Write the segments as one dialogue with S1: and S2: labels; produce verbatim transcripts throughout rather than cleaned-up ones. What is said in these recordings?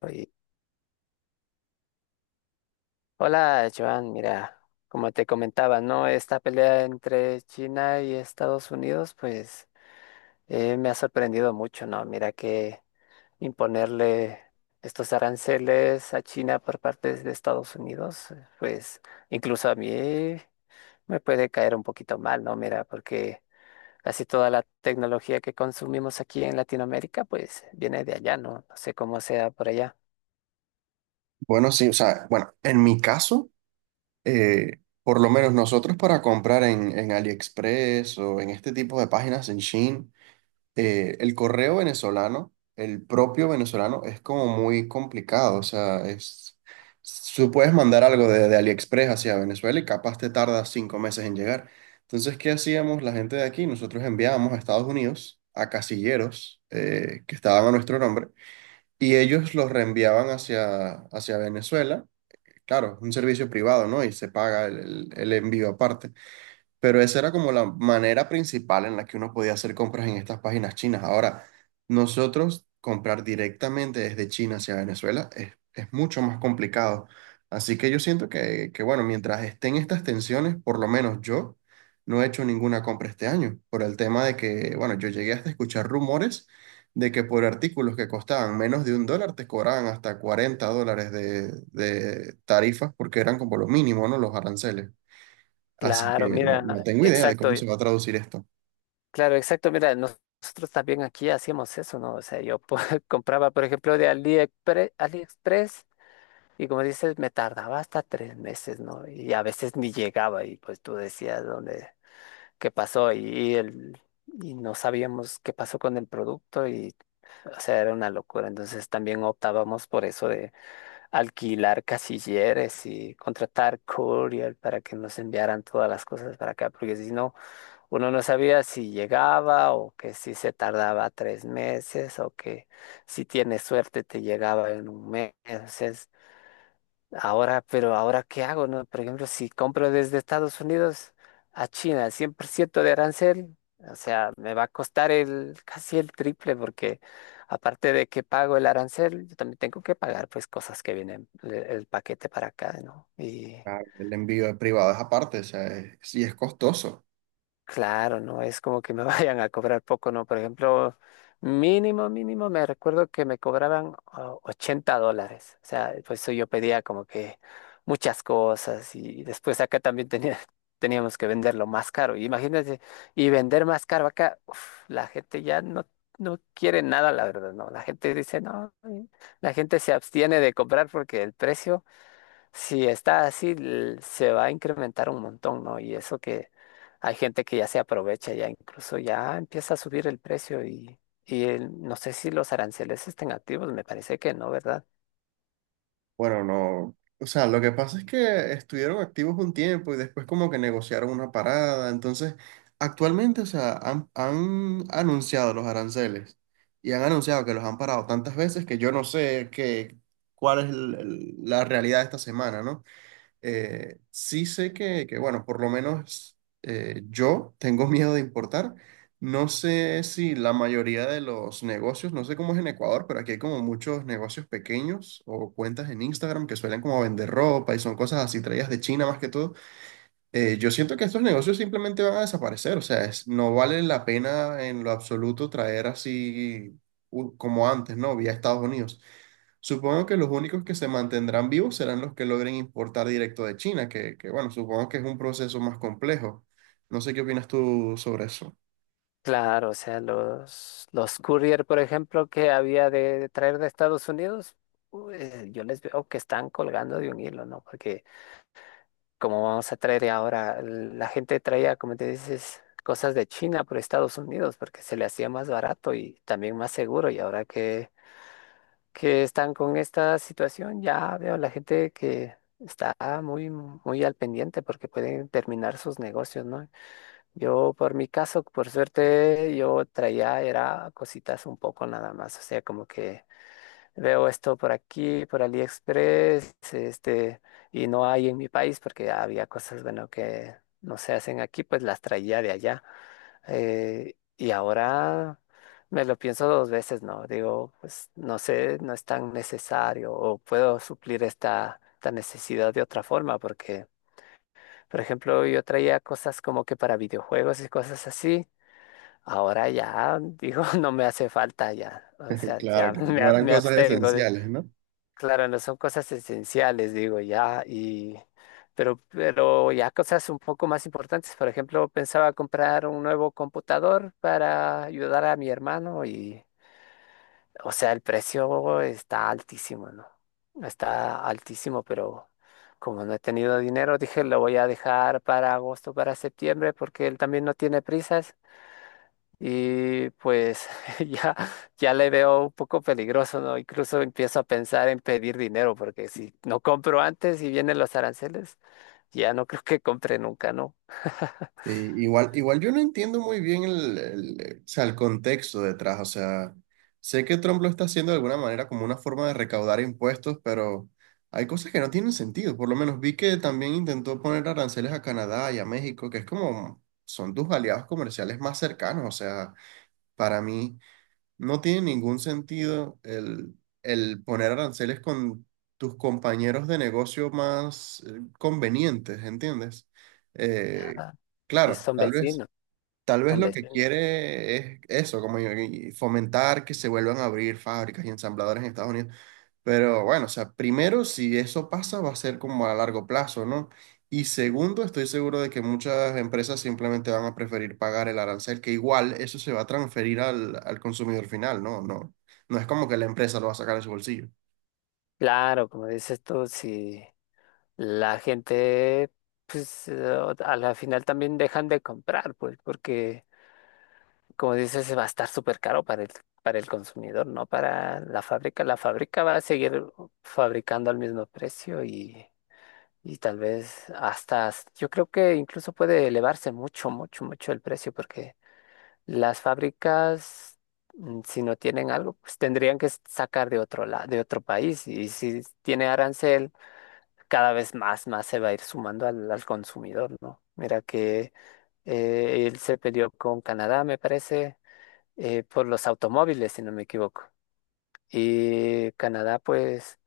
S1: Oye, hola, Joan. Mira, como te comentaba, ¿no? Esta pelea entre China y Estados Unidos, pues eh, me ha sorprendido mucho, ¿no? Mira que imponerle estos aranceles a China por parte de Estados Unidos, pues incluso a mí me puede caer un poquito mal, ¿no? Mira, porque casi toda la tecnología que consumimos aquí en Latinoamérica, pues viene de allá, ¿no? No sé cómo sea por allá.
S2: Bueno, sí, o sea, bueno, en mi caso, eh, por lo menos nosotros para comprar en, en AliExpress o en este tipo de páginas en Shein, eh, el correo venezolano, el propio venezolano, es como muy complicado. O sea, es, tú puedes mandar algo de, de AliExpress hacia Venezuela y capaz te tarda cinco meses en llegar. Entonces, ¿qué hacíamos la gente de aquí? Nosotros enviábamos a Estados Unidos a casilleros eh, que estaban a nuestro nombre y ellos los reenviaban hacia, hacia Venezuela, claro, un servicio privado, ¿no? Y se paga el, el- el envío aparte. Pero esa era como la manera principal en la que uno podía hacer compras en estas páginas chinas. Ahora, nosotros comprar directamente desde China hacia Venezuela es, es mucho más complicado. Así que yo siento que, que, bueno, mientras estén estas tensiones, por lo menos yo no he hecho ninguna compra este año, por el tema de que, bueno, yo llegué hasta escuchar rumores de que por artículos que costaban menos de un dólar te cobraban hasta cuarenta dólares de, de tarifas porque eran como lo mínimo, ¿no? Los aranceles. Así que
S1: Claro,
S2: no, no
S1: mira,
S2: tengo idea de
S1: exacto.
S2: cómo se va a traducir esto.
S1: Claro, exacto. Mira, nos- nosotros también aquí hacíamos eso, ¿no? O sea, yo po- compraba, por ejemplo, de AliExpre- AliExpress, y como dices, me tardaba hasta tres meses, ¿no? Y a veces ni llegaba y pues tú decías dónde, qué pasó y, y el, y no sabíamos qué pasó con el producto y, o sea, era una locura. Entonces también optábamos por eso de alquilar casilleres y contratar courier para que nos enviaran todas las cosas para acá, porque si no... Uno no sabía si llegaba o que si se tardaba tres meses o que si tienes suerte te llegaba en un mes. Es- Ahora, pero ahora ¿qué hago, no? Por ejemplo, si compro desde Estados Unidos a China, cien por ciento de arancel, o sea, me va a costar el casi el triple porque aparte de que pago el arancel, yo también tengo que pagar pues cosas que vienen el, el paquete para acá, ¿no?
S2: Ah, el envío privado es aparte, o sea, es- sí es costoso.
S1: Claro, no es como que me vayan a cobrar poco, ¿no? Por ejemplo, mínimo, mínimo, me recuerdo que me cobraban ah, ochenta dólares. O sea, pues eso yo pedía como que muchas cosas y después acá también tenía, teníamos que venderlo más caro. Imagínate, y vender más caro acá, uf, la gente ya no, no quiere nada, la verdad, ¿no? La gente dice, no, eh, la gente se abstiene de comprar porque el precio... Si está así, l- se va a incrementar un montón, ¿no? Y eso que hay gente que ya se aprovecha, ya incluso ya empieza a subir el precio y, y el- no sé si los aranceles estén activos, me parece que no, ¿verdad?
S2: Bueno, no. O sea, lo que pasa es que estuvieron activos un tiempo y después como que negociaron una parada. Entonces, actualmente, o sea, han, han anunciado los aranceles y han anunciado que los han parado tantas veces que yo no sé qué, cuál es el- el- la realidad de esta semana, ¿no? Eh, sí sé que, que, bueno, por lo menos eh, yo tengo miedo de importar. No sé si la mayoría de los negocios, no sé cómo es en Ecuador, pero aquí hay como muchos negocios pequeños o cuentas en Instagram que suelen como vender ropa y son cosas así traídas de China más que todo. Eh, yo siento que estos negocios simplemente van a desaparecer, o sea, es- no vale la pena en lo absoluto traer así u- como antes, ¿no? Vía Estados Unidos. Supongo que los únicos que se mantendrán vivos serán los que logren importar directo de China, que, que, bueno, supongo que es un proceso más complejo. No sé qué opinas tú sobre eso.
S1: Claro, o sea, los, los courier, por ejemplo, que había de, de traer de Estados Unidos, u- eh, yo les veo que están colgando de un hilo, ¿no? Porque como vamos a traer ahora, la gente traía, como te dices, cosas de China por Estados Unidos porque se le hacía más barato y también más seguro. Y ahora que, que están con esta situación, ya veo la gente que está muy, muy al pendiente porque pueden terminar sus negocios, ¿no? Yo, por mi caso, por suerte, yo traía, era cositas un poco nada más, o sea, como que... Veo esto por aquí, por AliExpress, este, y no hay en mi país porque había cosas, bueno, que no se hacen aquí, pues las traía de allá. Eh, y ahora me lo pienso dos veces, ¿no? Digo, pues no sé, no es tan necesario o puedo suplir esta, esta necesidad de otra forma porque, por ejemplo, yo traía cosas como que para videojuegos y cosas así. Ahora ya digo, no me hace falta ya, o sea,
S2: Claro,
S1: ya
S2: claro,
S1: me,
S2: no
S1: a-
S2: eran
S1: me
S2: cosas
S1: abstengo.
S2: esenciales, ¿no?
S1: Claro, no son cosas esenciales, digo, ya, y pero, pero ya cosas un poco más importantes. Por ejemplo, pensaba comprar un nuevo computador para ayudar a mi hermano y, o sea, el precio está altísimo, ¿no? Está altísimo, pero como no he tenido dinero, dije, lo voy a dejar para agosto, para septiembre, porque él también no tiene prisas. Y pues ya, ya le veo un poco peligroso, ¿no? Incluso empiezo a pensar en pedir dinero, porque si no compro antes y vienen los aranceles, ya no creo que compre nunca, ¿no?
S2: Sí, igual, igual yo no entiendo muy bien el, el- o sea, el contexto detrás, o sea, sé que Trump lo está haciendo de alguna manera como una forma de recaudar impuestos, pero hay cosas que no tienen sentido, por lo menos vi que también intentó poner aranceles a Canadá y a México, que es como, son tus aliados comerciales más cercanos, o sea, para mí no tiene ningún sentido el, el poner aranceles con tus compañeros de negocio más eh, convenientes, ¿entiendes? Eh,
S1: Ah, y
S2: claro,
S1: son
S2: tal vez.
S1: vecinos,
S2: Tal vez
S1: son
S2: lo que
S1: vecinos.
S2: quiere es eso, como y- y fomentar que se vuelvan a abrir fábricas y ensambladores en Estados Unidos. Pero bueno, o sea, primero, si eso pasa, va a ser como a largo plazo, ¿no? Y segundo, estoy seguro de que muchas empresas simplemente van a preferir pagar el arancel, que igual eso se va a transferir al, al consumidor final, ¿no? No, no es como que la empresa lo va a sacar de su bolsillo.
S1: Claro, como dices tú, si la gente, pues eh, a la final también dejan de comprar, pues porque como dices, va a estar súper caro para el, para el consumidor, no para la fábrica. La fábrica va a seguir fabricando al mismo precio y, y tal vez hasta, s- yo creo que incluso puede elevarse mucho, mucho, mucho el precio porque las fábricas, mm, si no tienen algo, pues tendrían que s- sacar de otro la- de otro país y si tiene arancel, cada vez más, más se va a ir sumando al, al consumidor, ¿no? Mira que eh, él se peleó con Canadá, me parece eh, por los automóviles, si no me equivoco. Y Canadá, pues,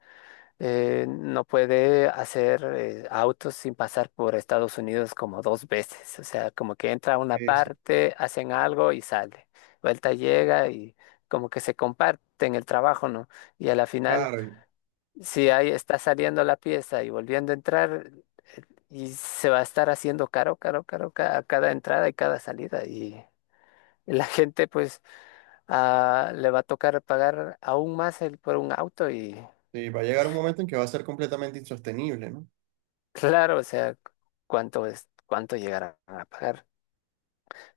S1: eh, no puede hacer eh, autos sin pasar por Estados Unidos como dos veces. O sea, como que entra a una
S2: Sí, sí,
S1: parte, hacen algo y sale. Vuelta llega y como que se comparten el trabajo, ¿no? Y a la final,
S2: claro,
S1: si ahí está saliendo la pieza y volviendo a entrar, eh, y se va a estar haciendo caro, caro, caro ca- a cada entrada y cada salida. Y la gente, pues ah, le va a tocar pagar aún más el, por un auto y
S2: sí, va a llegar un momento en que va a ser completamente insostenible, ¿no?
S1: claro, o sea, cuánto es, cuánto llegarán a pagar.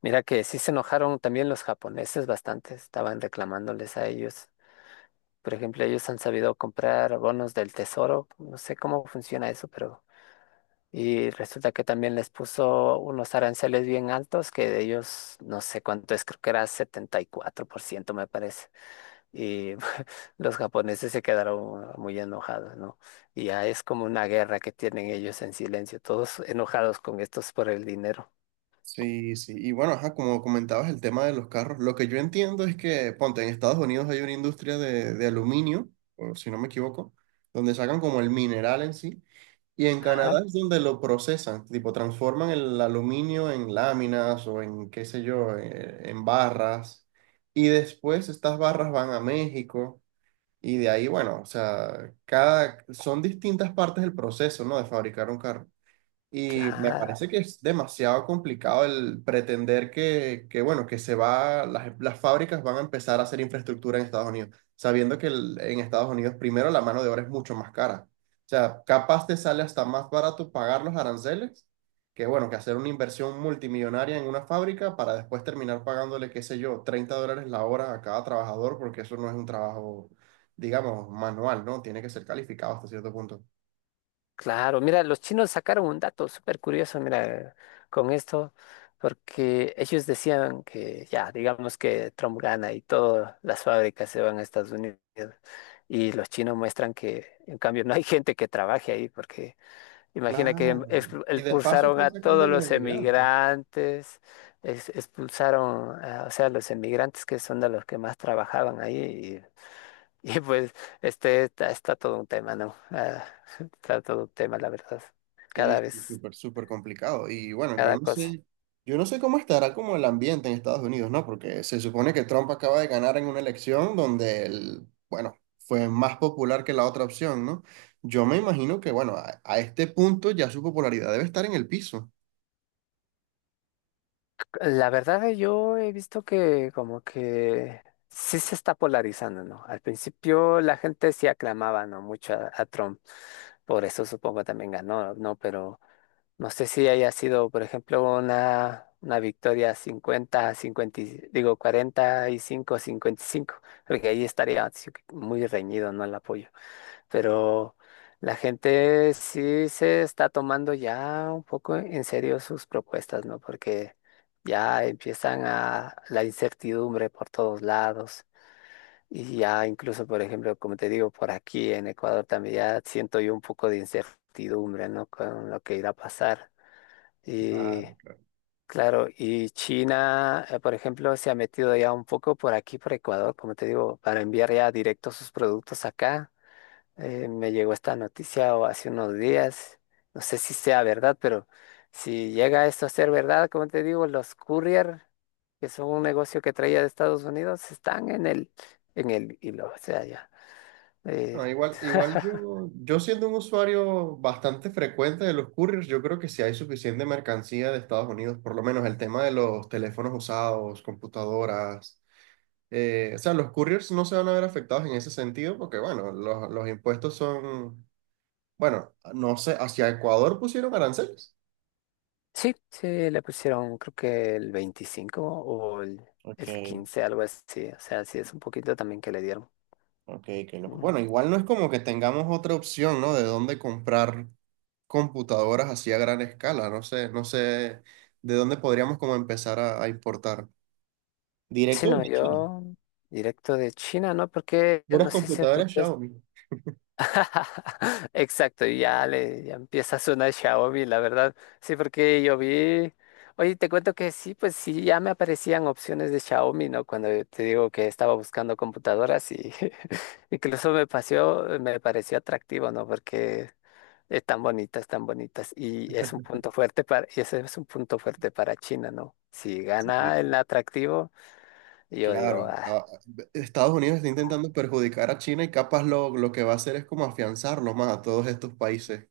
S1: Mira que sí se enojaron también los japoneses bastante, estaban reclamándoles a ellos. Por ejemplo, ellos han sabido comprar bonos del tesoro, no sé cómo funciona eso, pero y resulta que también les puso unos aranceles bien altos que de ellos no sé cuánto es, creo que era setenta y cuatro por ciento me parece. Y los japoneses se quedaron muy enojados, ¿no? Y ya es como una guerra que tienen ellos en silencio, todos enojados con estos por el dinero.
S2: Sí, sí. Y bueno, ajá, como comentabas el tema de los carros, lo que yo entiendo es que, ponte, en Estados Unidos hay una industria de, de aluminio, o si no me equivoco, donde sacan como el mineral en sí. Y en
S1: Ajá,
S2: Canadá es donde lo procesan, tipo transforman el aluminio en láminas o en qué sé yo, eh, en barras. Y después estas barras van a México y de ahí, bueno, o sea, cada, son distintas partes del proceso, ¿no? De fabricar un carro. Y me
S1: claro,
S2: parece que es demasiado complicado el pretender que, que, bueno, que se va, las, las fábricas van a empezar a hacer infraestructura en Estados Unidos, sabiendo que el- en Estados Unidos primero la mano de obra es mucho más cara. O sea, capaz te sale hasta más barato pagar los aranceles que, bueno, que hacer una inversión multimillonaria en una fábrica para después terminar pagándole, qué sé yo, treinta dólares la hora a cada trabajador, porque eso no es un trabajo, digamos, manual, ¿no? Tiene que ser calificado hasta cierto punto.
S1: claro. Mira, los chinos sacaron un dato súper curioso, mira, con esto, porque ellos decían que ya, digamos que Trump gana y todas las fábricas se van a Estados Unidos. Y los chinos muestran que, en cambio, no hay gente que trabaje ahí porque imagina que ex-
S2: Claro. Y de paso
S1: expulsaron
S2: están
S1: a
S2: sacando a
S1: todos
S2: los
S1: los
S2: emigrantes.
S1: emigrantes, ex- expulsaron, a, o sea, los emigrantes que son de los que más trabajaban ahí. Y, y, pues este está, está todo un tema, ¿no? Ah, está todo un tema, la verdad.
S2: Sí,
S1: Cada
S2: sí,
S1: vez,
S2: súper, súper complicado. Y bueno, yo
S1: cada
S2: no
S1: cosa.
S2: sé, yo no sé cómo estará como el ambiente en Estados Unidos, ¿no? Porque se supone que Trump acaba de ganar en una elección donde él, bueno, fue más popular que la otra opción, ¿no? Yo me imagino que, bueno, a, a este punto ya su popularidad debe estar en el piso.
S1: La verdad, eh, yo he visto que como que sí se está polarizando, ¿no? Al principio la gente sí aclamaba, ¿no? Mucho a, a Trump. Por eso supongo también ganó, ¿no? Pero no sé si haya sido, por ejemplo, una, una victoria cincuenta, cincuenta, y- digo cuarenta y cinco a cincuenta y cinco, porque ahí estaría sí que muy reñido, ¿no? El apoyo. Pero la gente sí se está tomando ya un poco en serio sus propuestas, ¿no? Porque ya empiezan a la incertidumbre por todos lados. Y ya incluso, por ejemplo, como te digo, por aquí en Ecuador también ya siento yo un poco de incertidumbre, ¿no? Con lo que irá a pasar. Y
S2: Claro, claro.
S1: claro, y China, eh, por ejemplo, se ha metido ya un poco por aquí, por Ecuador, como te digo, para enviar ya directo sus productos acá. Eh, me llegó esta noticia o hace unos días, no sé si sea verdad, pero si llega esto a ser verdad, como te digo, los courier, que son un negocio que traía de Estados Unidos, están en el, en el hilo, o sea, ya. eh,
S2: No, igual, igual yo, yo siendo un usuario bastante frecuente de los couriers, yo creo que si hay suficiente mercancía de Estados Unidos, por lo menos el tema de los teléfonos usados, computadoras, eh, o sea, los couriers no se van a ver afectados en ese sentido porque, bueno, los, los impuestos son, bueno, no sé, hacia Ecuador pusieron aranceles.
S1: Sí, sí, le pusieron creo que el veinticinco o el,
S2: Ok,
S1: el quince, algo así. O sea, sí es un poquito también que le dieron.
S2: ok, qué loco.
S1: Mm.
S2: Bueno, igual no es como que tengamos otra opción, ¿no? De dónde comprar computadoras así a gran escala. No sé, no sé de dónde podríamos como empezar a, a importar.
S1: Sí,
S2: Directo
S1: no,
S2: desde China.
S1: yo directo de China, ¿no? Porque
S2: Puras
S1: no sé si
S2: computadoras
S1: escuchas.
S2: Xiaomi.
S1: Exacto, y ya le ya empieza a sonar Xiaomi, la verdad. Sí, porque yo vi. Oye, te cuento que sí, pues sí, ya me aparecían opciones de Xiaomi, ¿no? Cuando te digo que estaba buscando computadoras y incluso me pareció, me pareció atractivo, ¿no? Porque están bonitas, están bonitas. Y es un punto fuerte para, y ese es un punto fuerte para China, ¿no? Si
S2: Sí.
S1: gana el atractivo, yo digo,
S2: Claro,
S1: ah,
S2: a- Estados Unidos está
S1: ¿cómo?
S2: intentando perjudicar a China y capaz lo, lo que va a hacer es como afianzarlo más a todos estos países,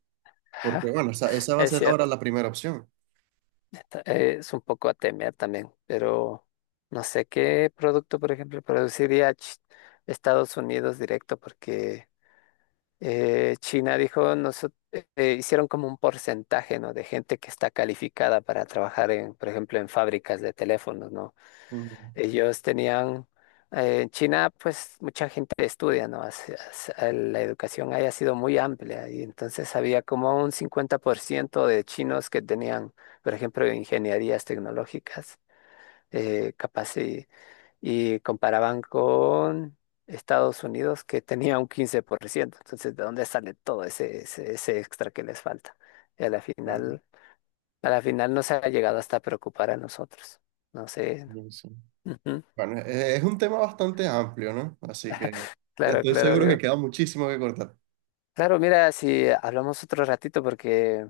S2: porque bueno, esa, esa va a
S1: Es
S2: ser ahora
S1: cierto,
S2: la primera opción.
S1: está- es un poco a temer también, pero no sé qué producto, por ejemplo, produciría Ch- Estados Unidos directo, porque eh, China dijo, nosotros hicieron como un porcentaje, ¿no? De gente que está calificada para trabajar en, por ejemplo, en fábricas de teléfonos, ¿no?
S2: Mm,
S1: Ellos tenían, eh, en China pues mucha gente estudia, ¿no? Hace- hace- La educación haya sido muy amplia y entonces había como un cincuenta por ciento de chinos que tenían, por ejemplo, ingenierías tecnológicas, eh, capaz y, y comparaban con Estados Unidos que tenía un quince por ciento. Entonces, ¿de dónde sale todo ese, ese, ese extra que les falta? Y a la
S2: claro,
S1: final, a la final nos ha llegado hasta preocupar a nosotros. No sé.
S2: yo sí.
S1: Ujú.
S2: Bueno, e- es, un tema bastante amplio, ¿no? Así que
S1: Claro,
S2: estoy seguro que
S1: claro.
S2: queda muchísimo que cortar.
S1: Claro, mira, si hablamos otro ratito, porque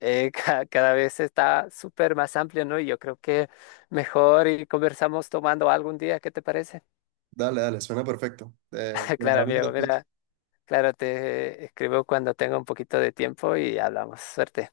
S1: eh, ca- cada vez está súper más amplio, ¿no? Y yo creo que mejor y conversamos tomando algún día, ¿qué te parece?
S2: Dale, dale, suena perfecto. Eh,
S1: Claro,
S2: cuadramos
S1: amigo,
S2: después.
S1: mira, claro, te escribo cuando tenga un poquito de tiempo y hablamos. Suerte.